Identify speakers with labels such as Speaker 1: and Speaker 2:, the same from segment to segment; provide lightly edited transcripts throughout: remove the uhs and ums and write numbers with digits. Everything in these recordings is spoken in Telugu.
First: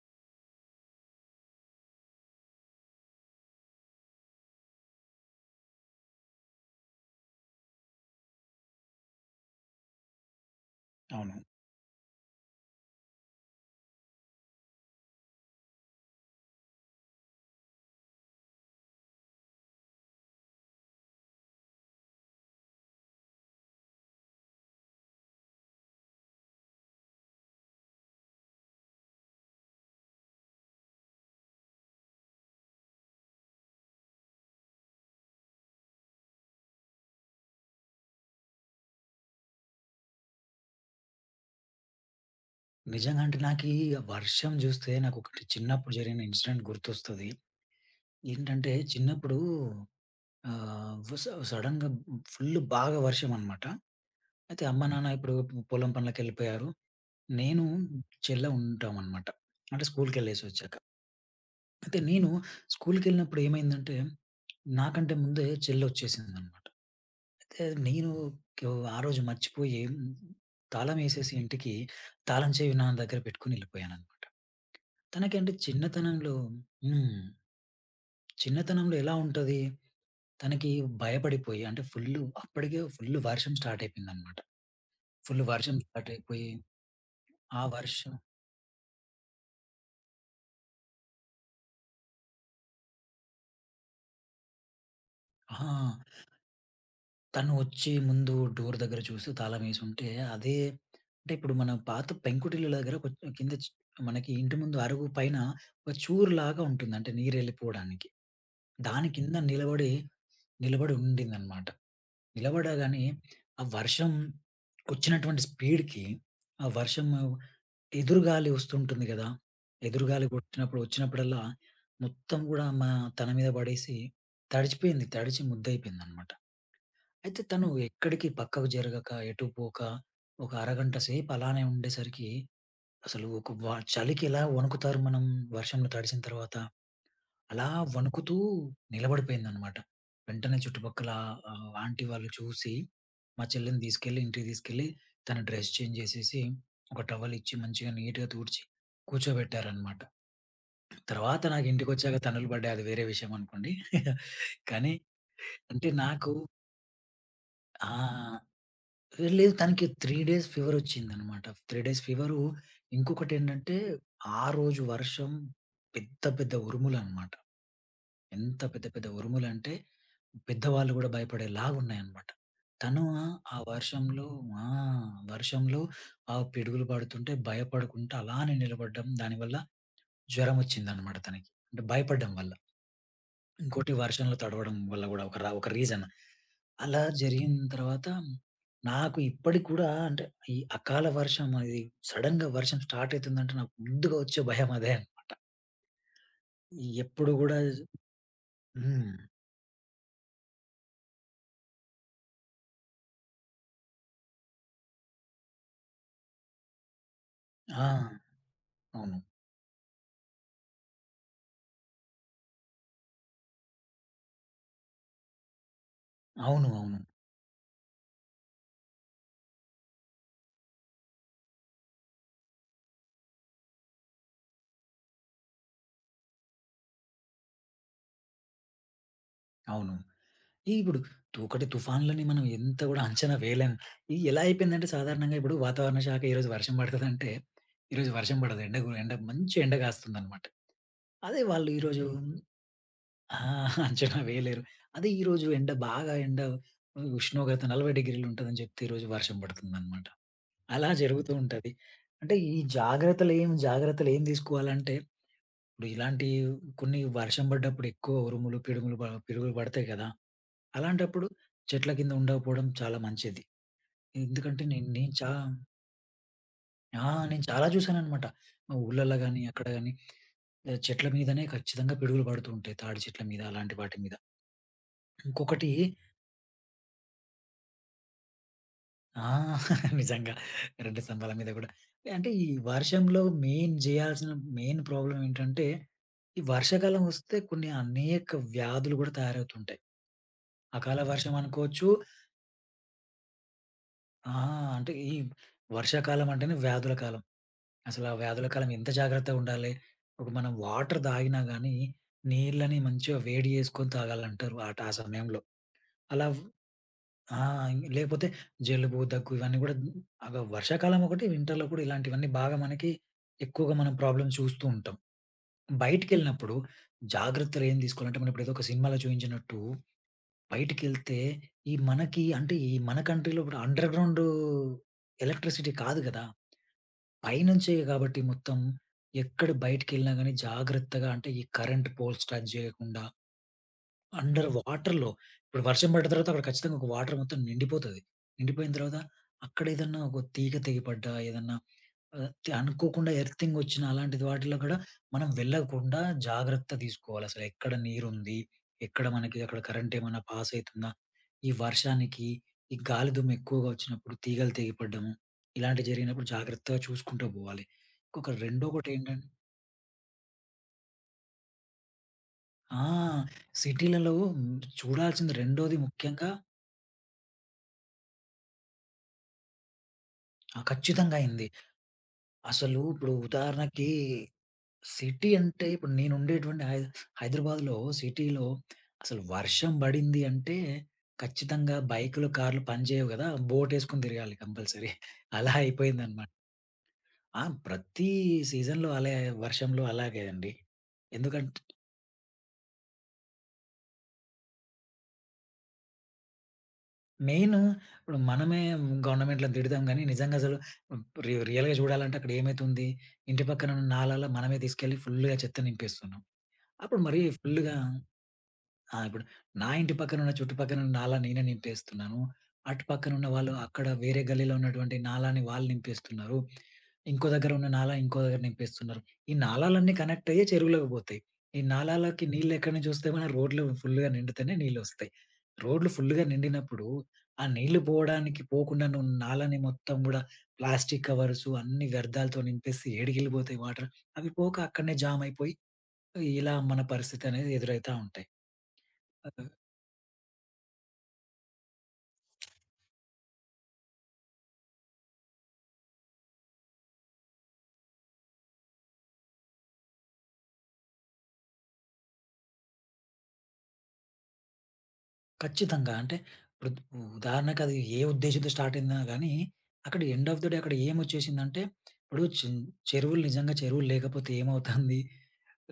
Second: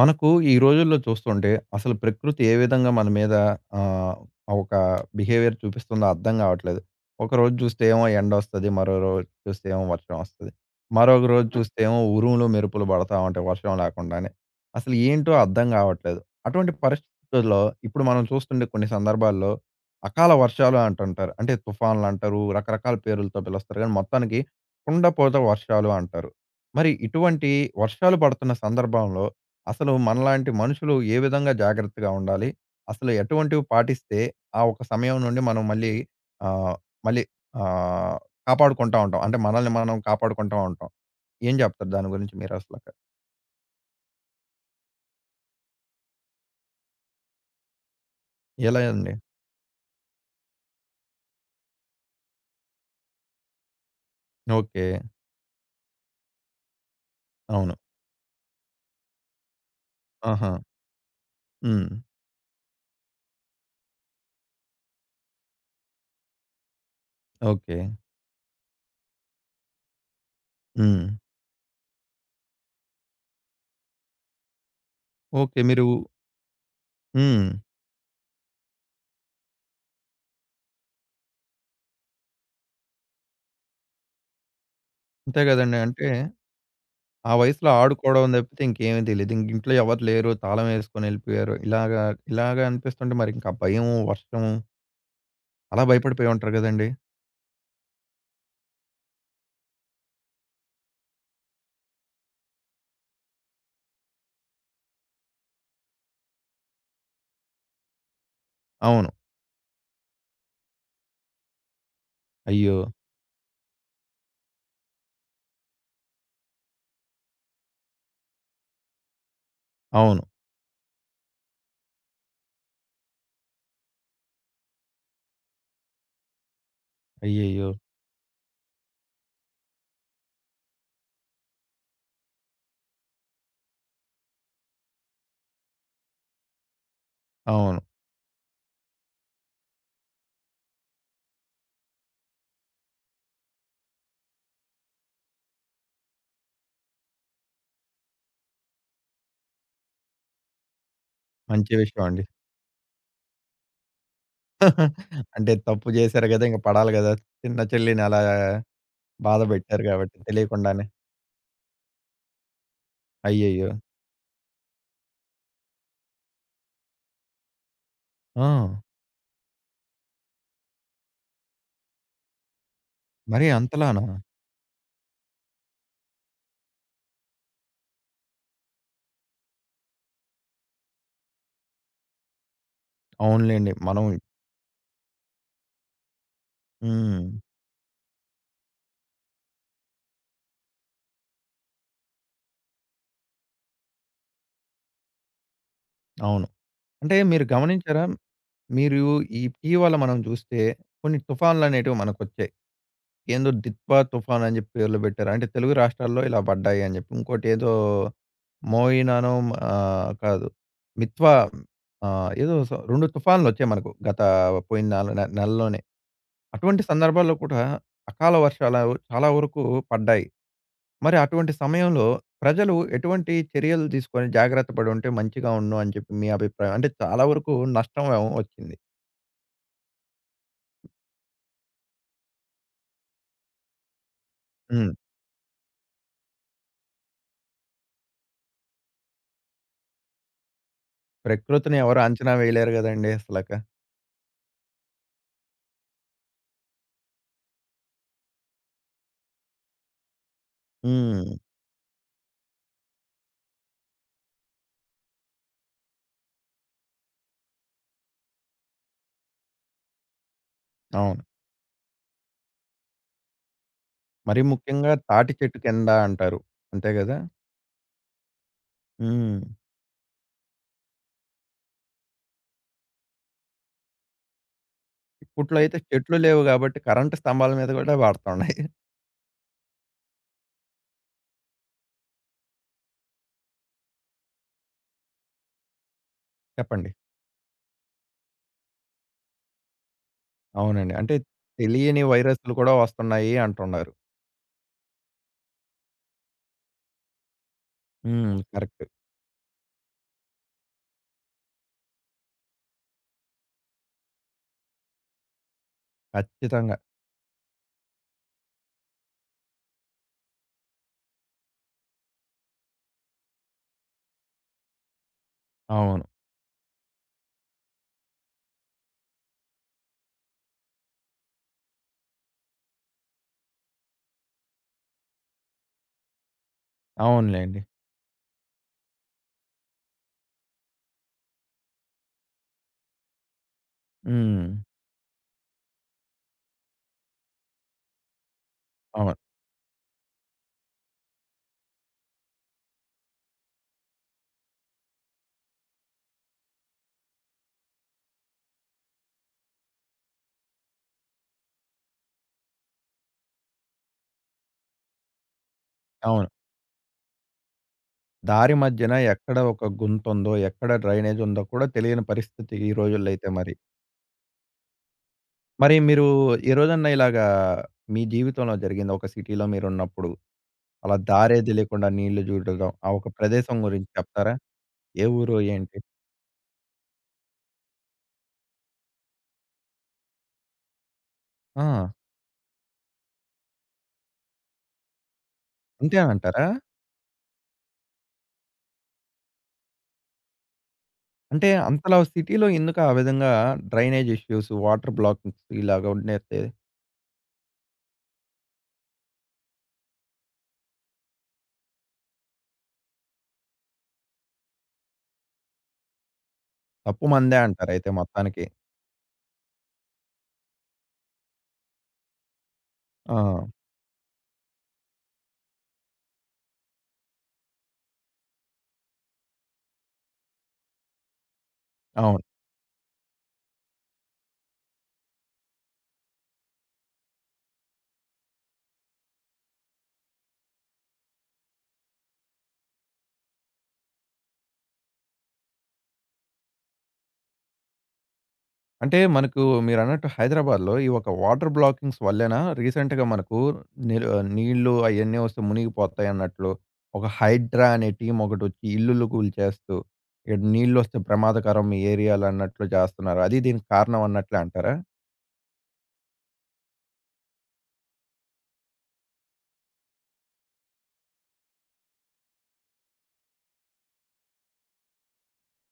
Speaker 1: మనకు ఈ రోజుల్లో చూస్తుంటే అసలు ప్రకృతి ఏ విధంగా మన మీద ఆహ్, ఒక బిహేవియర్ చూపిస్తుందో అర్థం కావట్లేదు. ఒకరోజు చూస్తే ఏమో ఎండొస్తది. మరో రోజు చూస్తే ఏమో వర్షం వస్తది. మరొక
Speaker 2: అవును.
Speaker 1: రోజు చూస్తే ఏమో ఉరుములు, మెరుపులు పడతా ఉంటాయి వర్షం లేకుండానే. అసలు ఏంటో అర్థం కావట్లేదు. అటువంటి పరిస్థితుల్లో ఇప్పుడు మనం చూస్తుండే కొన్ని సందర్భాల్లో అకాల వర్షాలు అంటుంటారు. అంటే తుఫాన్లు అంటారు. రకరకాల పేర్లతో పిలుస్తారు. కానీ మొత్తానికి కుండపోత వర్షాలు అంటారు. మరి ఇటువంటి వర్షాలు పడుతున్న సందర్భంలో అసలు మనలాంటి మనుషులు ఏ విధంగా జాగ్రత్తగా ఉండాలి? అసలు ఎటువంటివి పాటిస్తే ఆ ఒక సమయం నుండి మనం మళ్ళీ ఆహ్, మళ్ళీ ఆహ్, కాపాడుకుంటా ఉంటాం. అంటే మనల్ని మనం కాపాడుకుంటా ఉంటాం. ఏం చెప్తారు దాని గురించి మీరసలక?
Speaker 2: నిజంగా అంటే నాకీ వర్షం జూస్తే నాకొకటి చిన్నప్పుడు జరిగిన ఇన్సిడెంట్ గుర్తొస్తది. ఏంటంటే
Speaker 1: ఎలా అండి?
Speaker 2: చిన్నప్పుడు ఆహ్, వస సడెన్‌గా ఫుల్ బాగా వర్షమనమాట. అయితే అమ్మ,
Speaker 1: ఓకే.
Speaker 2: నాన్న ఇప్పుడు పొలం పనులకెళ్ళిపోయారు. నేను
Speaker 1: అవును.
Speaker 2: చేన్‌లో ఉంటామనమాట. అంటే
Speaker 1: ఆహా!
Speaker 2: స్కూల్‌కెళ్ళేసొచ్చాక.
Speaker 1: హ్మ్.
Speaker 2: అయితే నేను స్కూల్‌కెళ్ళినప్పుడు ఏమైందంటే, నాకంటే ముందే చెల్లొచ్చేసిందనమాట. అయితే
Speaker 1: ఓకే.
Speaker 2: నేను ఆ రోజు మర్చిపోయి
Speaker 1: హ్మ్.
Speaker 2: తాళమేసేసి ఇంటికి తాళం చెవి నా దగ్గర పెట్టుకొని ఎళ్ళిపోయాననమాట. తనకంటే
Speaker 1: ఓకే. మీరు
Speaker 2: చిన్నతనంలో హ్మ్.
Speaker 1: హ్మ్.
Speaker 2: చిన్నతనంలో ఎలా ఉంటది, తనకి భయపడిపోయి అంటే అప్పటికే ఫుల్లు వర్షం స్టార్ట్ అయిపోయిందనమాట.
Speaker 1: అంతే
Speaker 2: ఫుల్ వర్షం
Speaker 1: గదండీ. అంటే
Speaker 2: స్టార్ట్ అయిపోయి,
Speaker 1: ఆ
Speaker 2: ఆ
Speaker 1: వయసులో
Speaker 2: వర్షం
Speaker 1: ఆడుకోవడం తప్పితే ఇంకేమీ తెలీదు. ఇంక ఇంట్లో ఎవరు లేరు. తాళం వేసుకొని ఎళ్ళిపోయారు. ఇలాగా, ఇలాగా అనిపిస్తుంటే మరింకా భయం, వర్షం అలా
Speaker 2: ఆ!
Speaker 1: భయపడిపోయి ఉంటారు గదండీ!
Speaker 2: తను వచ్చి ముందు డోర్ దగ్గర చూసి తాళమేసుంటే, అదే అంటే ఇప్పుడు మన పాత పెంకుటిల్లు దగ్గర ఒక కింద చ్ మనకి ఇంటి ముందు అరుగు పైన ఒక చూరులాగా ఉంటుంది. అంటే నీరెళ్ళిపోవడానికి. దాని
Speaker 1: అవును.
Speaker 2: కింద నిలబడి నిలబడి ఉండిందనమాట.
Speaker 1: అయ్యో!
Speaker 2: నిలబడగానే, ఆ వర్షం వచ్చినటువంటి స్పీడ్‌కి, ఆ వర్షం ఎదురుగాలి వస్తుంటుంది గదా!
Speaker 1: అవును.
Speaker 2: ఎదురుగాలి కొట్టినప్పుడు వచ్చినప్పుడల్లా, మొత్తం గూడా తన మీద పడేసి తడిచిపోయింది. తడిచి ముద్దయిపోయిందనమాట. అయితే తను
Speaker 1: అయ్యయ్యో!
Speaker 2: ఎక్కడికి పక్కకు జరగక, ఎటు పోక, ఒక అరగంట సేపు అలానే ఉండేసరికి, అసలు ఒక వ చలికి ఎలా వణుకుతారు మనం వర్షంలో తడిసిన తర్వాత? అలా
Speaker 1: అవును.
Speaker 2: వణుకుతూ నిలబడిపోయిందనమాట. వెంటనే చుట్టుపక్కల ఆంటీ వాళ్ళు చూసి, మా చెల్లెని తీసుకెళ్ళి ఇంటికి తీసుకెళ్ళి, తన డ్రెస్ చేంజ్ చేసేసి, ఒక టవలిచ్చి మంచిగా నీట్‌గా తూడ్చి కూర్చోబెట్టారనమాట. తర్వాత నాకు
Speaker 1: మంచి విషయం
Speaker 2: ఇంటికొచ్చాక
Speaker 1: అండి.
Speaker 2: తన్నులు పడ్డాయి. అది వేరే విషయం అనుకోండి. కానీ
Speaker 1: అంటే
Speaker 2: అంటే
Speaker 1: తప్పు జేశారు
Speaker 2: నాకు
Speaker 1: గదా! ఇంక పడాలి గదా! చిన్న చెల్లిని అలా
Speaker 2: ఆహ్,
Speaker 1: బాధ
Speaker 2: లేదు
Speaker 1: బెట్టారు
Speaker 2: తనకి
Speaker 1: గాబట్టి
Speaker 2: 3 డేస్
Speaker 1: తెలియకుండానే.
Speaker 2: ఫీవరొచ్చిందనమాట. 3 డేస్ ఫీవరు.
Speaker 1: అయ్యయ్యో!
Speaker 2: ఇంకొకటేంటంటే, ఆ రోజు వర్షం పెద్ద పెద్ద ఉరుములనమాట. ఎంత
Speaker 1: ఆ!
Speaker 2: పెద్ద పెద్ద ఉరుములంటే, పెద్దవాళ్ళు గూడా భయపడేలాగున్నాయన్నమాట. తను ఆ
Speaker 1: మరి
Speaker 2: ఆ
Speaker 1: అంతలానా?
Speaker 2: వర్షంలో ఆ! వర్షంలో ఆ పిడుగులు పడుతుంటే భయపడకుండా అలానే నిలబడ్డం. దానివల్ల జ్వరమొచ్చిందన్నమాట తనకి. అంటే భయపడ్డం వల్ల.
Speaker 1: అవునులెండి.
Speaker 2: ఇంకోటి
Speaker 1: మనం
Speaker 2: వర్షంలో తడవడం వల్ల గూడా ఒక రీజన్. అలా
Speaker 1: హ్మ్.
Speaker 2: జరిగిన తర్వాత నాకు ఇప్పటికి కూడా అంటే ఈ అకాల వర్షం అది సడెన్‌గా వర్షం స్టార్ట్ అయితుందంటే నాకు ముందుగా వచ్చే భయం అదే.
Speaker 1: అవును. అంటే
Speaker 2: ఎప్పుడు
Speaker 1: మీరు
Speaker 2: గూడా
Speaker 1: గమనించారా? మీరు
Speaker 2: హ్మ్.
Speaker 1: ఇటీవల మనం జూస్తే కొన్ని తుఫాన్లనేటివి మనకొచ్చాయి. ఏందో 'దిత్వా' తుఫాన్ అని జెప్పి పేర్లు బెట్టారు. అంటే తెలుగు రాష్ట్రాల్లో ఇలా పడ్డాయి అని జెప్పి. ఇంకోటేదో
Speaker 2: ఆ! అవును.
Speaker 1: మోయినానో కాదు. 'మిత్వా' ఏదో 2 తుఫాన్‌లొచ్చాయి మనకు గత పోయిన నాలు నె నెలలోనే.
Speaker 2: అవును.
Speaker 1: అటువంటి
Speaker 2: అవును.
Speaker 1: సందర్భాల్లో కూడా అకాల వర్షాలు చాలా వరకు పడ్డాయి. మరి అటువంటి సమయంలో ప్రజలు ఎటువంటి చర్యలు తీసుకొని జాగ్రత్త పడుంటే మంచిగా ఉండును అని చెప్పి మీ అభిప్రాయం? అంటే చాలా వరకు నష్టం ఏమో వచ్చింది.
Speaker 2: అవును. ఇప్పుడు ఒకటి తుఫాన్లని మనం ఎంత కూడా అంచనా వేయలేం. ఇది ఎలా అయిపోయిందంటే
Speaker 1: హ్మ్.
Speaker 2: సాధారణంగా ఇప్పుడు వాతావరణ శాఖ ఈరోజు వర్షం పడతదంటే, ఈరోజు వర్షం పడదు. ఎండ గు ఎండ మంచి ఎండ కాస్తుందన్నమాట. అదే వాళ్ళు
Speaker 1: ప్రకృతిని ఎవరు
Speaker 2: ఈరోజు
Speaker 1: అంచనా
Speaker 2: హ్మ్.
Speaker 1: వేయలేరు గదండీ
Speaker 2: ఆ!
Speaker 1: అసలక.
Speaker 2: అంచనా వేయలేరు. అదే ఈరోజు ఎండ బాగా ఎండ ఉష్ణోగ్రత 40 ఉంటదని చెప్తే ఈరోజు వర్షం పడుతుందన్నమాట. అలా జరుగుతూ
Speaker 1: హ్మ్.
Speaker 2: ఉంటది. అంటే ఈ జాగ్రత్తలు ఏం జాగ్రత్తలు ఏం తీసుకోవాలంటే, ఇప్పుడు ఇలాంటి కొన్ని వర్షం పడ్డప్పుడు ఎక్కువ ఉరుములు, పిడుగులు పడతాయి కదా!
Speaker 1: అవును.
Speaker 2: అలాంటప్పుడు చెట్ల కింద ఉండకపోవడం చాలా మంచిది.
Speaker 1: మరీ
Speaker 2: ఎందుకంటే నేను
Speaker 1: ముఖ్యంగా
Speaker 2: నేను చా
Speaker 1: తాటి చెట్టు కింద అంటారు. అంతే
Speaker 2: ఆ!
Speaker 1: గదా!
Speaker 2: నేను చాలా చూసాననమాట. ఊర్లల్లో
Speaker 1: హ్మ్.
Speaker 2: గాని, అక్కడ గాని చెట్ల మీదనే ఖచ్చితంగా పిడుగులు పడుతూ ఉంటాయి. తాడి చెట్ల మీద అలాంటి వాటి మీద.
Speaker 1: ఇప్పట్లో
Speaker 2: ఇంకొకటి
Speaker 1: అయితే చెట్లు లేవు గాబట్టి కరెంట్ స్తంభాల మీద గూడా వాడుతున్నాయి.
Speaker 2: ఆ! నిజంగా. రెండు స్తంభాల మీద కూడా. అంటే ఈ వర్షంలో మెయిన్ ప్రాబ్లమ్ ఏంటంటే, ఈ
Speaker 1: చెప్పండి.
Speaker 2: వర్షాకాలం వస్తే కొన్ని అనేక వ్యాధులు కూడా తయారవుతుంటాయి.
Speaker 1: అవునండి.
Speaker 2: అకాల
Speaker 1: అంటే
Speaker 2: వర్షం అనుకోవచ్చు.
Speaker 1: తెలియని వైరస్‌లు కూడా వస్తున్నాయి అంటున్నారు.
Speaker 2: ఆ! అంటే ఈ వర్షాకాలం అంటేనే వ్యాధుల కాలం. అసలు ఆ
Speaker 1: హ్మ్.
Speaker 2: వ్యాధుల కాలం
Speaker 1: కరెక్ట్.
Speaker 2: ఎంత జాగ్రత్తగా ఉండాలి. ఇప్పుడు మనం వాటర్ తాగినా గానీ, నీళ్ళని మంచిగా వేడి చేసుకొని తాగాలంటారు ఆ సమయంలో. అలా
Speaker 1: ఖచ్చితంగా.
Speaker 2: ఆ! లేకపోతే జలుబు, దగ్గు ఇవన్నీ గూడా వర్షాకాలం ఒకటి, వింటర్‌లో కూడా ఇలాంటివన్నీ బాగా మనకి ఎక్కువగా మనం ప్రాబ్లమ్ చూస్తూ ఉంటాం.
Speaker 1: అవును.
Speaker 2: బయటికెళ్ళినప్పుడు జాగ్రత్తలు ఏం తీసుకోవాలంటే, మనం ఇప్పుడు ఏదో ఒక సినిమాలో చూయించినట్టు బయటికెళ్తే ఈ మన కంట్రీలో కూడా అండర్‌గ్రౌండ్ ఎలక్ట్రిసిటీ కాదు గదా!
Speaker 1: అవునులెండి.
Speaker 2: పైనుంచే కాబట్టి మొత్తం ఎక్కడ బయటికెళ్ళినా గాని జాగ్రత్తగా అంటే ఈ కరెంట్ పోల్స్ టచ్ చేయకుండా
Speaker 1: హ్మ్.
Speaker 2: అండర్ వాటర్‌లో ఇప్పుడు వర్షం పడ్డ తర్వాత అక్కడ ఖచ్చితంగా ఒక వాటర్ మొత్తం నిండిపోతది. నిండిపోయిన తర్వాత
Speaker 1: అవును.
Speaker 2: అక్కడ ఏదన్నా ఒక తీగ తెగిపడ్డా ఏదన్నా ఆహ్, తి అనుకోకుండా ఎర్తింగ్ వచ్చిన అలాంటిది వాటిలో కూడా మనం వెళ్ళకుండా జాగ్రత్త తీసుకోవాలి. అసలు ఎక్కడ నీరుంది? ఎక్కడ మనకి అక్కడ కరెంట్ ఏమైనా పాస్ అయితుందా? ఈ వర్షానికి, ఈ గాలి దుమ్ము ఎక్కువగా వచ్చినప్పుడు తీగలు తెగిపడడము, ఇలాంటివి జరిగినప్పుడు
Speaker 1: అవును.
Speaker 2: జాగ్రత్తగా చూసుకుంటూ పోవాలి. ఇంకొక
Speaker 1: దారి
Speaker 2: రెండోకటి
Speaker 1: మధ్యన
Speaker 2: ఏంటంటే
Speaker 1: ఎక్కడ ఒక గుంతుందో, ఎక్కడ డ్రైనేజ్ ఉందో కూడా తెలియని పరిస్థితి ఈ
Speaker 2: ఆ!
Speaker 1: రోజుల్లో అయితే మరి.
Speaker 2: సిటీలలో చూడాల్సింది
Speaker 1: మరి
Speaker 2: రెండోది
Speaker 1: మీరు
Speaker 2: ముఖ్యంగా
Speaker 1: ఈ రోజన్నా ఇలాగా మీ జీవితంలో జరిగిందా? ఒక సిటీలో మీరున్నప్పుడు అలా
Speaker 2: ఖచ్చితంగా
Speaker 1: దారే
Speaker 2: అయింది.
Speaker 1: తెలీకుండా నీళ్లు చూడడం,
Speaker 2: అసలు
Speaker 1: ఆ ఒక
Speaker 2: ఇప్పుడు
Speaker 1: ప్రదేశం
Speaker 2: ఉదాహరణకి
Speaker 1: గురించి చెప్తారా? ఏ
Speaker 2: సిటీ
Speaker 1: ఊరు
Speaker 2: అంటే
Speaker 1: ఏంటి?
Speaker 2: ఇప్పుడు నేనుండేటువంటి హైదరాబాద్‌లో సిటీలో అసలు వర్షం బడింది అంటే ఖచ్చితంగా
Speaker 1: ఆ!
Speaker 2: బైకులు, కార్లు పనిచేయవు గదా! బోటేసుకొని తిరగాలి కంపల్సరీ. అలా
Speaker 1: అంతే
Speaker 2: అయిపోయిందనమాట.
Speaker 1: అంటారా?
Speaker 2: ప్రతి సీజన్‌లో అలే వర్షంలో అలాగే అండి.
Speaker 1: అంటే
Speaker 2: ఎందుకంటే
Speaker 1: అంతలా సిటీలో ఎందుకు ఆ విధంగా డ్రైనేజ్ ఇష్యూస్, వాటర్ బ్లాకింగ్స్ ఇలాగ ఉండేతే
Speaker 2: మెయిను ఇప్పుడు మనమే గవర్నమెంట్‌లని తిడతాం గానీ నిజంగా అసలు రియల్‌గా చూడాలంటే అక్కడ ఏమైతుంది? ఇంటి పక్కన ఉన్న నాలాల మనమే తీసుకెళ్ళి ఫుల్‌గా చెత్త నింపేస్తున్నాం. అప్పుడు
Speaker 1: తప్పు
Speaker 2: మరీ
Speaker 1: మందే
Speaker 2: ఫుల్‌గా
Speaker 1: అంటారైతే మొత్తానికి.
Speaker 2: ఆ! ఇప్పుడు నా ఇంటి పక్కనున్న చుట్టుపక్కనున్న నాలా నేనే నింపేస్తున్నాను. అటు
Speaker 1: ఆ!
Speaker 2: పక్కనున్న వాళ్ళు అక్కడ వేరే గల్లీలో ఉన్నటువంటి నాలాని వాళ్ళు నింపేస్తున్నారు. ఇంకో దగ్గర ఉన్న నాలా ఇంకో దగ్గర నింపేస్తున్నారు. ఈ నాలాలన్నీ కనెక్ట్ అయ్యి చెరువులోకి పోతాయి. ఈ
Speaker 1: అవును.
Speaker 2: నాలాలకి నీళ్ళెక్కడి నుంచొస్తాయి? మన రోడ్లు ఫుల్‌గా నిండితేనే నీళ్ళొస్తాయి. రోడ్లు ఫుల్‌గా నిండినప్పుడు ఆ నీళ్లు పోవడానికి పోకుండా నువ్వు నాలాని మొత్తం గూడా ప్లాస్టిక్ కవర్సు అన్ని వ్యర్థాలతో నింపేసి ఏడికెళ్ళిపోతాయి వాటర్. అవి పోక అక్కడనే జామ్ అయిపోయి ఇలా మన పరిస్థితి అనేది ఎదురైతా ఉంటాయి.
Speaker 1: అంటే మనకు మీరన్నట్టు హైదరాబాద్‌లో ఈ ఒక వాటర్ బ్లాకింగ్స్ వల్లేనా రీసెంట్‌గా మనకు నీరు నీళ్ళు అయన్నీ వస్తే మునిగిపోతాయి అన్నట్లు ఒక హైడ్రా అనే టీమ్ ఒకటొచ్చి ఇల్లులు కూల్చేస్తూ ఇక్కడ నీళ్ళొస్తే ప్రమాదకరం మీ ఏరియాలో అన్నట్లు చేస్తున్నారు. అది దీనికి కారణం అన్నట్లే అంటారా?
Speaker 2: ఖచ్చితంగా. అంటే ఇప్పుడు ఉదాహరణకు అది ఏ ఉద్దేశంతో స్టార్ట్ అయిందా గానీ, అక్కడ ఎండ్ ఆఫ్ ది డే అక్కడ ఏమొచ్చేసిందంటే, ఇప్పుడు చె చెరువులు నిజంగా చెరువులు లేకపోతే ఏమవుతుంది?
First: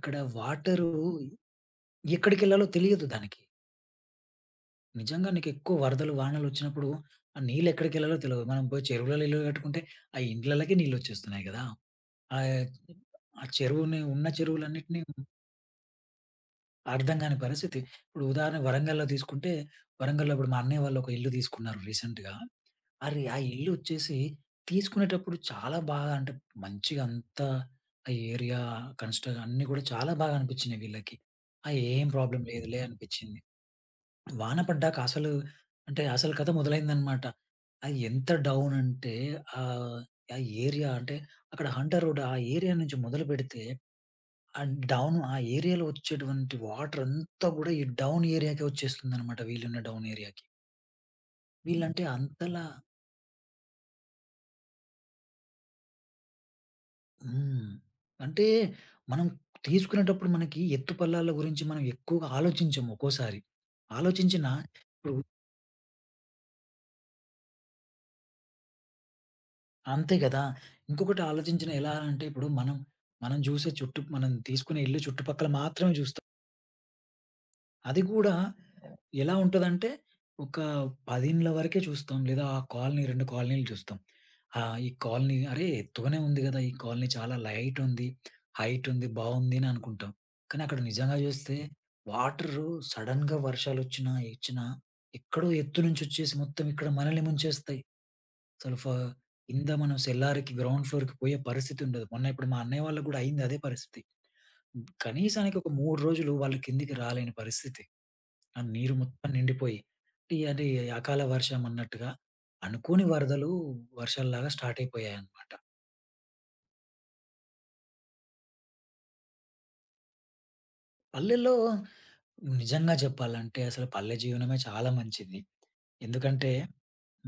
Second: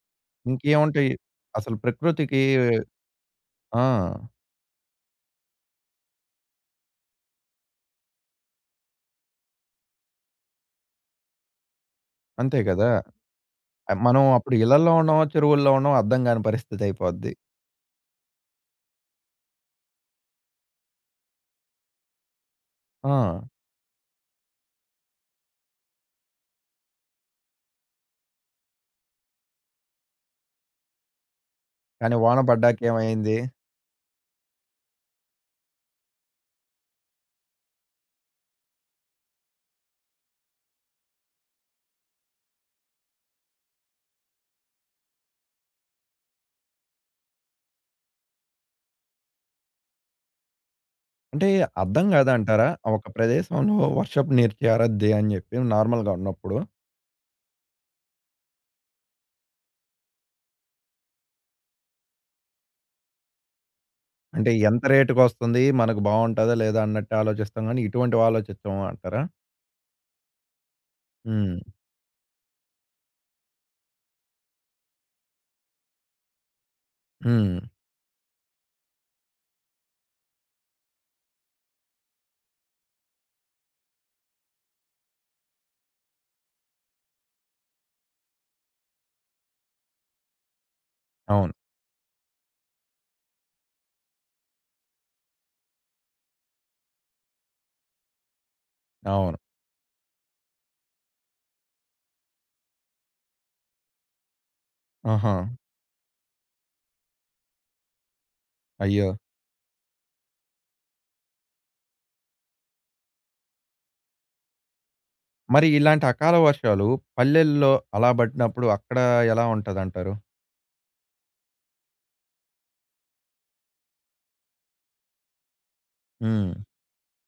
Speaker 2: ఇక్కడ వాటరు
Speaker 1: ఇంకేముంటాయి అసలు ప్రకృతికి
Speaker 2: ఎక్కడికెళ్ళాలో తెలియదు దానికి.
Speaker 1: ఆ!
Speaker 2: నిజంగా నీకెక్కువ వరదలు, వానలొచ్చినప్పుడు ఆ నీళ్ళెక్కడికెళ్ళాలో తెలవదు. మనం పోయి చెరువులలో ఇల్లు కట్టుకుంటే, ఆ ఇండ్లలకే నీళ్ళొచ్చేస్తున్నాయి గదా! ఆహ్,
Speaker 1: అంతే కదా!
Speaker 2: ఆ ఆ చెరువుని
Speaker 1: మనం
Speaker 2: ఉన్న
Speaker 1: అప్పుడు ఇళ్లల్లో
Speaker 2: చెరువులన్నిటిని
Speaker 1: ఉన్నామో, చెరువుల్లో ఉన్నామో అర్థం గాని పరిస్థితి
Speaker 2: అర్థం
Speaker 1: అయిపోద్ది.
Speaker 2: గాని పరిస్థితి. ఇప్పుడు ఉదాహరణ వరంగల్‌లో తీసుకుంటే, వరంగల్‌లో ఇప్పుడు మా అన్నయ్య వాళ్ళు ఒక ఇల్లు తీసుకున్నారు రీసెంట్‌గా.
Speaker 1: ఆ!
Speaker 2: అరె! ఆ ఇల్లు వచ్చేసి తీసుకునేటప్పుడు చాలా బాగా అంటే మంచిగా అంతా ఆ ఏరియా కన్‌స్ట్రక్ట్ అన్నీ కూడా చాలా బాగా అనిపించినాయి వీళ్ళకి. ఆ ఏం
Speaker 1: కానీ వాన
Speaker 2: ప్రాబ్లమ్
Speaker 1: పడ్డాక
Speaker 2: లేదులే
Speaker 1: ఏమైంది?
Speaker 2: అనిపించింది. వాన పడ్డాక అసలు అంటే అసలు కథ మొదలైందనమాట. అది ఎంత డౌన్ అంటే ఆహ్, ఆ ఏరియా అంటే అక్కడ హంటర్ రోడ్ ఆ ఏరియా నుంచి మొదలుపెడితే ఆ డౌన్ ఆ ఏరియాలో వచ్చేటువంటి వాటర్ అంతా కూడా ఈ డౌన్ ఏరియాకే వచ్చేస్తుందనమాట వీళ్ళున్న డౌన్ ఏరియాకి.
Speaker 1: అంటే
Speaker 2: వీళ్ళంటే
Speaker 1: అర్థం
Speaker 2: అంతలా
Speaker 1: కాదంటారా? ఒక ప్రదేశంలో వర్షపు నీరు చేరద్ది అని చెప్పి నార్మల్‌గా ఉన్నప్పుడు.
Speaker 2: హ్మ్. అంటే మనం తీసుకునేటప్పుడు మనకి ఎత్తుపల్లాల గురించి మనం ఎక్కువగా ఆలోచించము ఒక్కోసారి.
Speaker 1: అంటే
Speaker 2: ఆలోచించినా
Speaker 1: ఎంత
Speaker 2: ఇప్పుడు
Speaker 1: రేటుకొస్తుంది? మనకు బావుంటదా? లేదా? అన్నట్టు ఆలోచిస్తాం గానీ, ఇటువంటివి ఆలోచించము అంటారా?
Speaker 2: అంతే కదా! ఇంకొకటి
Speaker 1: హ్మ్.
Speaker 2: ఆలోచించిన ఎలా అంటే మనం చూసే చుట్టు మనం తీసుకునే ఇల్లు చుట్టుపక్కల మాత్రమే చూస్తాం.
Speaker 1: హ్మ్.
Speaker 2: అది కూడా ఎలా ఉంటదంటే, ఒక 10 ఇండ్ల వరకే చూస్తాం. లేదా ఆ కాలనీ 2 కాలనీలు చూస్తాం. ఈ కాలనీ అరే! ఎత్తుగానే ఉంది గదా! ఈ కాలనీ చాలా లైట్ ఉంది. హైట్ ఉంది. బావుంది అని అనుకుంటాం. కానీ అక్కడ నిజంగా
Speaker 1: అవును.
Speaker 2: చూస్తే వాటరు సడెన్‌గా వర్షాలొచ్చినా, ఇచ్చినా ఎక్కడో ఎత్తు నుంచి వచ్చేసి మొత్తం ఇక్కడ మనల్ని ముంచేస్తాయి. అసలు ఫ
Speaker 1: అవును.
Speaker 2: కింద మనం సెల్లార్‌కి గ్రౌండ్ ఫ్లోర్‌కి పోయే పరిస్థితి ఉండదు. మొన్న ఇప్పుడు మా అన్నయ్య వాళ్ళకి గూడా అయింది అదే పరిస్థితి.
Speaker 1: ఆహా!
Speaker 2: కనీసానికి ఒక 3 రోజులు వాళ్ళు కిందికి రాలేని పరిస్థితి. ఆ నీరు
Speaker 1: అయ్యో!
Speaker 2: మొత్తం నిండిపోయి టీ అంటే అకాల వర్షం అన్నట్టుగా అనుకోని వరదలు వర్షాల్లాగా స్టార్ట్ అయిపోయాయన్నమాట.
Speaker 1: మరి ఇలాంటి అకాల వర్షాలు పల్లెల్లో అలా పడినప్పుడు అక్కడ ఎలా ఉంటదంటారు?
Speaker 2: పల్లెల్లో నిజంగా చెప్పాలంటే అసలు పల్లె జీవనమే చాలా మంచిది. ఎందుకంటే
Speaker 1: హ్మ్.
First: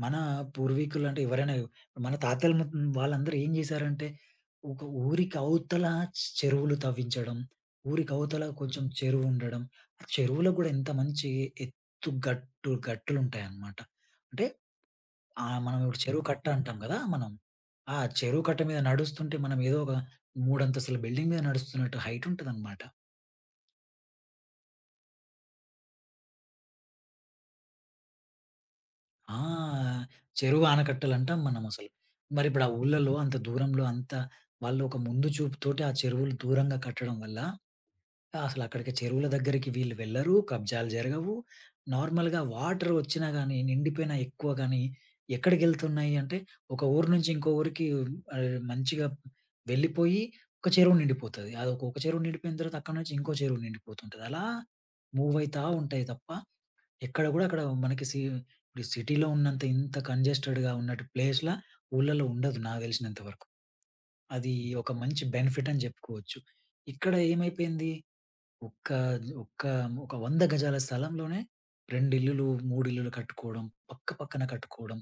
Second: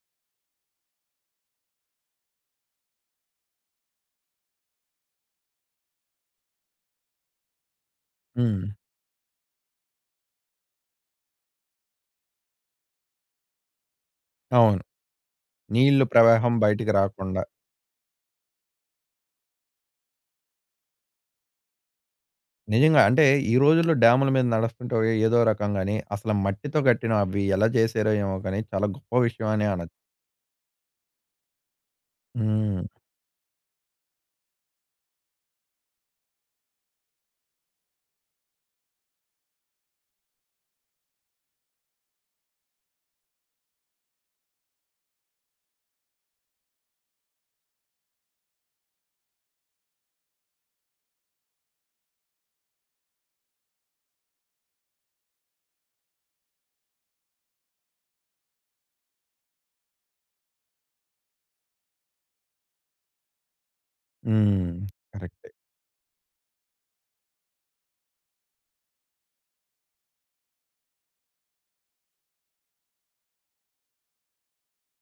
Speaker 2: మన పూర్వీకులు అంటే ఎవరైనా మన తాతల ము వాళ్ళందరూ ఏం చేశారంటే ఒక ఊరికి అవతల చెరువులు తవ్వించడం, ఊరికి అవతల
Speaker 1: హ్మ్.
Speaker 2: కొంచెం చెరువు ఉండడం. ఆ చెరువులో కూడా ఎంత మంచి ఎత్తు గట్టు గట్టులుంటాయన్నమాట. అంటే
Speaker 1: అవును.
Speaker 2: ఆ! మనం ఇప్పుడు
Speaker 1: నీళ్లు
Speaker 2: చెరువు కట్ట
Speaker 1: ప్రవాహం
Speaker 2: అంటాం
Speaker 1: బయటికి
Speaker 2: గదా! మనం.
Speaker 1: రాకుండా
Speaker 2: ఆ చెరువు కట్ట మీద నడుస్తుంటే మనం ఏదో ఒక మూడంతస్తుల బిల్డింగ్ మీద నడుస్తున్నట్టు హైట్ ఉంటదనమాట.
Speaker 1: నిజంగా. అంటే ఈ రోజుల్లో డ్యాముల మీద నడుస్తుంటే ఏదో రకంగాని, అసలు మట్టితో కట్టిన అవి ఎలా చేశారో ఏమో కానీ చాలా గొప్ప విషయం అనే అనొచ్చు.
Speaker 2: ఆ! చెరువు ఆనకట్టలంటాం మనం అసలు. మరి ఇప్పుడు ఆ
Speaker 1: హ్మ్.
Speaker 2: ఊర్లలో అంత దూరంలో అంత వాళ్ళు ఒక ముందు చూపుతోటి ఆ చెరువులు దూరంగా కట్టడం వల్ల అసలక్కడికి చెరువుల దగ్గరికి వీళ్ళు వెళ్లరు. కబ్జాలు జరగవు. నార్మల్‌గా వాటర్ వచ్చినా గాని, నిండిపోయినా ఎక్కువ గాని, ఎక్కడికెళ్తున్నాయి అంటే, ఒక ఊరు నుంచి ఇంకో ఊరికి మంచిగా వెళ్ళిపోయి ఒక చెరువు నిండిపోతది. అదొక ఒక ఒక చెరువు నిండిపోయిన తర్వాత అక్కడి నుంచి ఇంకో చెరువు నిండిపోతుంటది. అలా మూవ్ అయితా ఉంటాయి తప్ప, ఎక్కడ గూడా అక్కడ మనకి సి ఇప్పుడు సిటీలో ఉన్నంత ఇంత కంజెస్టెడ్‌గా ఉన్నట్టు ప్లేస్‌లా ఊర్లలో ఉండదు నాకు తెలిసినంత వరకు. అది
Speaker 1: హ్మ్.
Speaker 2: ఒక మంచి
Speaker 1: కరెక్టే.
Speaker 2: బెనిఫిట్ అని చెప్పుకోవచ్చు. ఇక్కడ ఏమైపోయింది ఒక్క ఒక్క ఒక 100 గజాల స్థలంలోనే 2 ఇల్లులు, 3 ఇల్లులు కట్టుకోవడం. పక్క పక్కన కట్టుకోవడం.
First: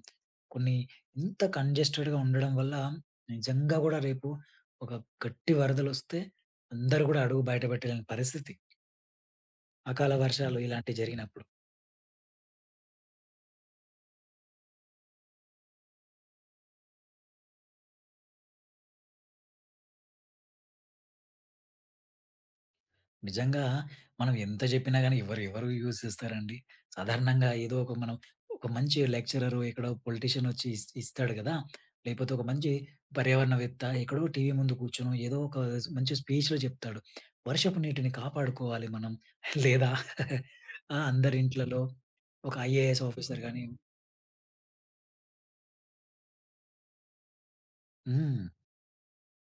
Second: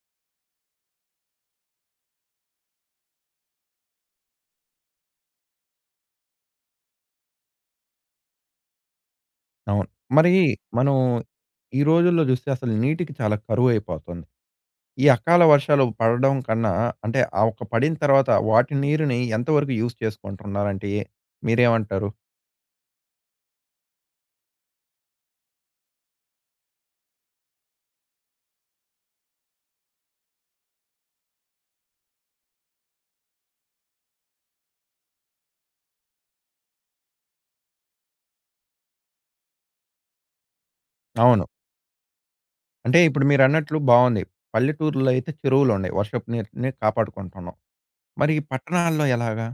Speaker 2: కొన్ని ఇంత కంజెస్టెడ్‌గా ఉండడం వల్ల నిజంగా గూడా రేపు ఒక గట్టి వరదలొస్తే అందరూ గూడా అడుగు బయట పెట్టలేని పరిస్థితి.
Speaker 1: అవును.
Speaker 2: అకాల
Speaker 1: మరి
Speaker 2: వర్షాలు హ్మ్.
Speaker 1: మనం
Speaker 2: ఇలాంటివి జరిగినప్పుడు.
Speaker 1: ఈ రోజుల్లో చూస్తే అసలు నీటికి చాలా కరువైపోతుంది. ఈ అకాల వర్షాలు పడడం కన్నా అంటే ఆ ఒక్క పడిన తర్వాత వాటి నీరుని ఎంతవరకు యూజ్ చేసుకుంటున్నారంటే ఏ- మీరేమంటారు?
Speaker 2: నిజంగా మనం ఎంత చెప్పినా గాని ఎవరు ఎవరు యూజ్ చేస్తారండి? సాధారణంగా ఏదో ఒక మనం ఒక మంచి లెక్చరర్ ఎక్కడో పొలిటీషియన్ వచ్చి ఇస్తాడు గదా! లేకపోతే ఒక మంచి పర్యావరణవేత్త ఎక్కడో టీవీ ముందు కూర్చొనో ఏదో ఒక మంచి స్పీచ్‌లో చెప్తాడు. వర్షపు నీటిని కాపాడుకోవాలి మనం. లేదా అందరి
Speaker 1: అవును.
Speaker 2: ఇంట్లలో ఒక
Speaker 1: అంటే
Speaker 2: ఐఏఎస్
Speaker 1: ఇప్పుడు
Speaker 2: ఆఫీసర్ గాని
Speaker 1: మీరన్నట్లు బావుంది. పల్లెటూర్లో అయితే చెరువులున్నాయి. వర్షపు నీటిని కాపాడుకుంటున్నాం. మరి ఈ
Speaker 2: హ్మ్.
Speaker 1: పట్టణాల్లో ఎలాగా?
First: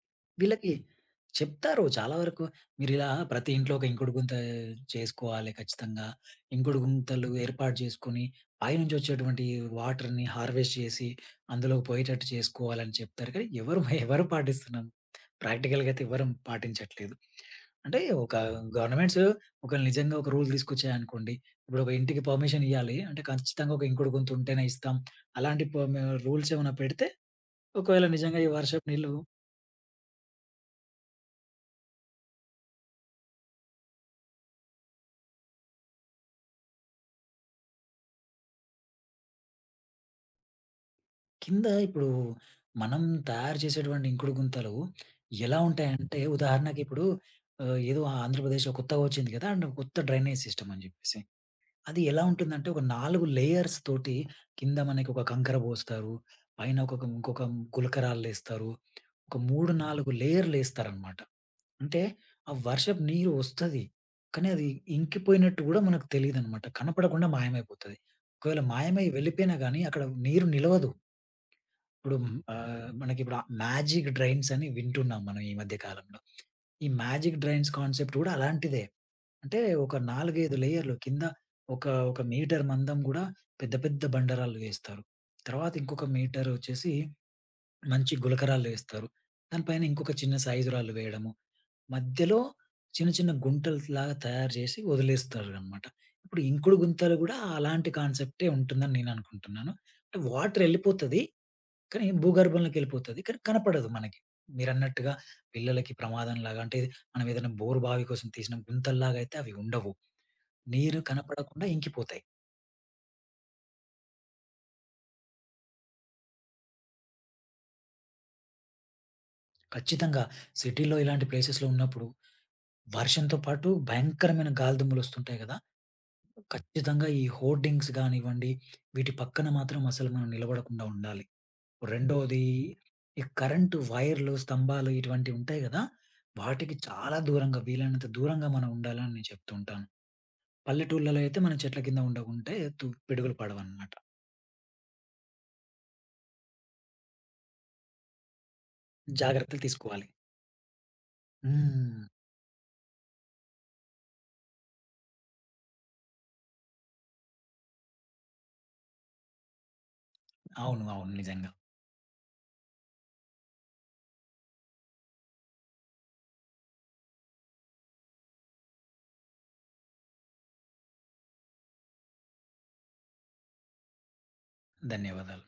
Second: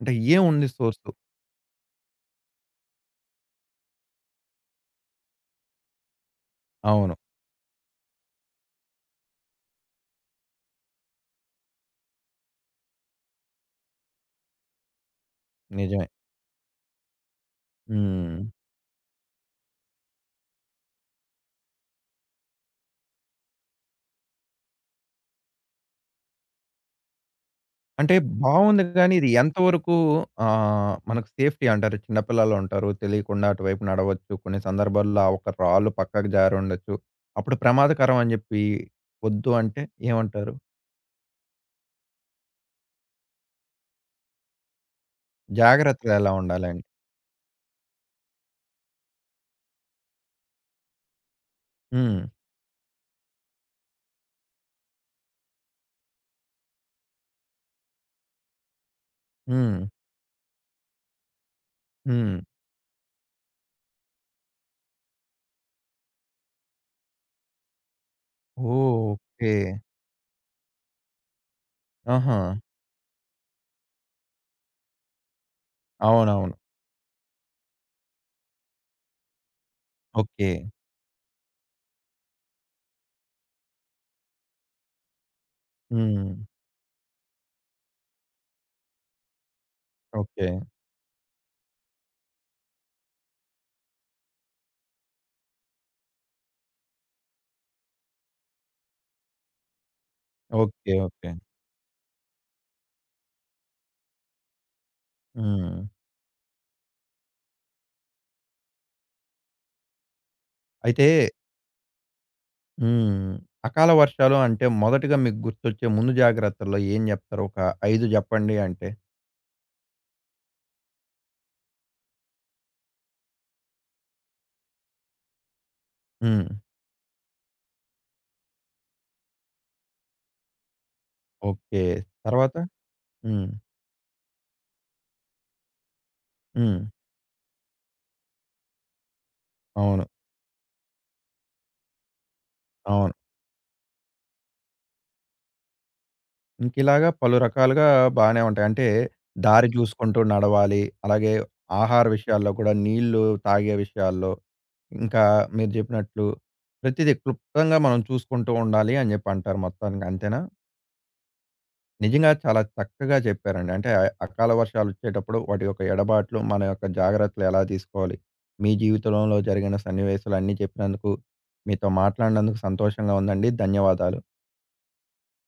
Speaker 1: అంటే ఏముంది
Speaker 2: వీళ్ళకి
Speaker 1: సోర్సు?
Speaker 2: చెప్తారు. చాలా వరకు మీరిలా ప్రతి ఇంట్లో ఒక ఇంకుడు గుంత చేసుకోవాలి ఖచ్చితంగా. ఇంకుడు
Speaker 1: అవును.
Speaker 2: గుంతలు ఏర్పాటు చేసుకొని, పైనుంచొచ్చేటువంటి వాటర్‌ని హార్వెస్ట్ చేసి, అందులోకి పోయేటట్టు చేసుకోవాలని చెప్తారు. కానీ ఎవరు ఎవరు పాటిస్తున్నాం? ప్రాక్టికల్‌గా అయితే
Speaker 1: నిజమే.
Speaker 2: ఎవ్వరం పాటించట్లేదు. అంటే
Speaker 1: హ్మ్.
Speaker 2: ఒక గవర్నమెంట్స్ ఒక నిజంగా ఒక రూల్ తీసుకొచ్చాయనుకోండి. ఇప్పుడు ఒక ఇంటికి పర్మిషన్ ఇయ్యాలి. అంటే ఖచ్చితంగా ఒక ఇంకుడు గుంత ఉంటేనే ఇస్తాం. అలాంటి ప మ రూల్స్ ఏమైనా పెడితే ఒకవేళ
Speaker 1: అంటే
Speaker 2: నిజంగా ఈ
Speaker 1: బావుంది
Speaker 2: వర్షపు నీళ్లు
Speaker 1: గానీ, ఇది ఎంతవరకు మనకు సేఫ్టీ అంటారు? చిన్న పిల్లలుంటారు. తెలియకుండా అటువైపు నడవచ్చు. కొన్ని సందర్భాల్లో ఆ ఒక్క రాళ్ళు పక్కకు జారుండొచ్చు. అప్పుడు ప్రమాదకరం అని జెప్పి వద్దు అంటే ఏమంటారు?
Speaker 2: కింద ఇప్పుడు మనం తయారు చేసేటువంటి ఇంకుడు గుంతలు ఎలా
Speaker 1: జాగ్రత్తలు
Speaker 2: ఉంటాయంటే
Speaker 1: ఎలా
Speaker 2: ఉదాహరణకి
Speaker 1: ఉండాలండి?
Speaker 2: ఇప్పుడు ఏదో ఆంధ్రప్రదేశ్‌లో కొత్తగా వచ్చింది కదా! అండ్ కొత్త డ్రైనేజ్ సిస్టమ్ అని జెప్పేసి. అది
Speaker 1: హ్మ్.
Speaker 2: ఎలా ఉంటుందంటే ఒక 4 లేయర్స్ తోటి కింద మనకి ఒక కంకర పోస్తారు. పైన ఒక ఇంకొక గులకరాళ్ళేస్తారు. ఒక 3,
Speaker 1: హ్మ్.
Speaker 2: 4 లేయర్‌లేస్తారనమాట. అంటే
Speaker 1: హ్మ్.
Speaker 2: ఆ వర్షపు నీరు వస్తది. కానీ అది ఇంకిపోయినట్టు గూడా మనకు తెలీదనమాట. కనపడకుండా మాయమైపోతది. ఒకవేళ
Speaker 1: ఓహ్!
Speaker 2: మాయమై
Speaker 1: ఓకే.
Speaker 2: వెళ్ళిపోయినా గానీ అక్కడ నీరు నిలవదు. ఇప్పుడు
Speaker 1: ఆహా!
Speaker 2: మనకిప్పుడు మ్యాజిక్ డ్రైన్స్ అని వింటున్నాం మనం ఈ మధ్య కాలంలో.
Speaker 1: అవునవును.
Speaker 2: ఈ మ్యాజిక్ డ్రైన్స్ కాన్సెప్ట్ గూడా అలాంటిదే. అంటే ఒక 4,
Speaker 1: ఓకే.
Speaker 2: 5 లేయర్‌లు కింద ఒక, ఒక మీటర్ మందం గూడా పెద్ద పెద్ద బండరాళ్ళు వేస్తారు. తర్వాత ఇంకొక
Speaker 1: హ్మ్.
Speaker 2: మీటర్ వచ్చేసి మంచి గులకరాళ్ళు వేస్తారు. దానిపైన ఇంకొక చిన్న
Speaker 1: ఓకే.
Speaker 2: సైజు రాళ్ళు వేయడము. మధ్యలో చిన్న చిన్న గుంటల్లాగా తయారు చేసి వదిలేస్తారనమాట. ఇప్పుడు ఇంకుడు గుంతలు గూడా అలాంటి కాన్సెప్టే ఉంటుందని నేను అనుకుంటున్నాను. అంటే వాటర్
Speaker 1: ఓకే.
Speaker 2: ఎళ్ళిపోతది.
Speaker 1: ఓకే.
Speaker 2: కానీ భూగర్భంలోకెళ్ళిపోతది. కానీ కనపడదు మనకి. మీరన్నట్టుగా
Speaker 1: హ్మ్.
Speaker 2: పిల్లలకి ప్రమాదంలాగా అంటే మనం ఏదైనా బోరు బావి కోసం తీసిన గుంతల్లాగా అయితే అవి ఉండవు. నీరు
Speaker 1: అయితే
Speaker 2: కనపడకుండా ఇంకిపోతాయి.
Speaker 1: హ్మ్. అకాల వర్షాలు అంటే మొదటగా మీకు గుర్తొచ్చే ముందు జాగ్రత్తల్లో ఏం జెప్తారు? ఒక 5 జెప్పండి అంటే?
Speaker 2: ఖచ్చితంగా సిటీలో ఇలాంటి ప్లేసెస్‌లో ఉన్నప్పుడు వర్షంతో పాటు భయంకరమైన గాలిదుమ్ములొస్తుంటాయి గదా!
Speaker 1: హ్మ్.
Speaker 2: ఖచ్చితంగా ఈ హోర్డింగ్స్ గానివ్వండి, వీటి పక్కన మాత్రం అసలు మనం నిలబడకుండా ఉండాలి.
Speaker 1: ఓకే.
Speaker 2: రెండోది
Speaker 1: తర్వాత?
Speaker 2: ఈ
Speaker 1: హ్మ్.
Speaker 2: కరెంటు వైర్లు, స్తంభాలు ఇటువంటివి ఉంటాయి గదా! వాటికి
Speaker 1: హ్మ్.
Speaker 2: చాలా దూరంగా వీలైనంత దూరంగా మనం ఉండాలని నేను చెప్తూ ఉంటాను.
Speaker 1: అవును.
Speaker 2: పల్లెటూళ్ళలో అయితే మనం చెట్ల కింద ఉండకుంటే
Speaker 1: అవును.
Speaker 2: పిడుగులు పడవన్నమాట.
Speaker 1: ఇంకిలాగా పలు రకాలుగా బానే ఉంటాయి. అంటే
Speaker 2: జాగ్రత్తలు
Speaker 1: దారి
Speaker 2: తీసుకోవాలి.
Speaker 1: జూసుకుంటూ నడవాలి. అలాగే ఆహార
Speaker 2: హ్మ్.
Speaker 1: విషయాల్లో కూడా నీళ్లు తాగే విషయాల్లో, ఇంకా మీరు జెప్పినట్లు ప్రతిదీ క్లుప్తంగా మనం చూసుకుంటూ ఉండాలి అని జెప్పి అంటారు మొత్తానికి. అంతేనా?
Speaker 2: అవును. అవును. నిజంగా.
Speaker 1: నిజంగా చాలా చక్కగా చెప్పారండి. అంటే అకాల వర్షాలొచ్చేటప్పుడు వాటి యొక్క ఎడబాట్లు, మన యొక్క జాగ్రత్తలు ఎలా తీసుకోవాలి, మీ జీవితంలో జరిగిన సన్నివేశాలు అన్నీ చెప్పినందుకు, మీతో మాట్లాడినందుకు సంతోషంగా ఉందండి. ధన్యవాదాలు.
Speaker 2: ధన్యవాదాలు.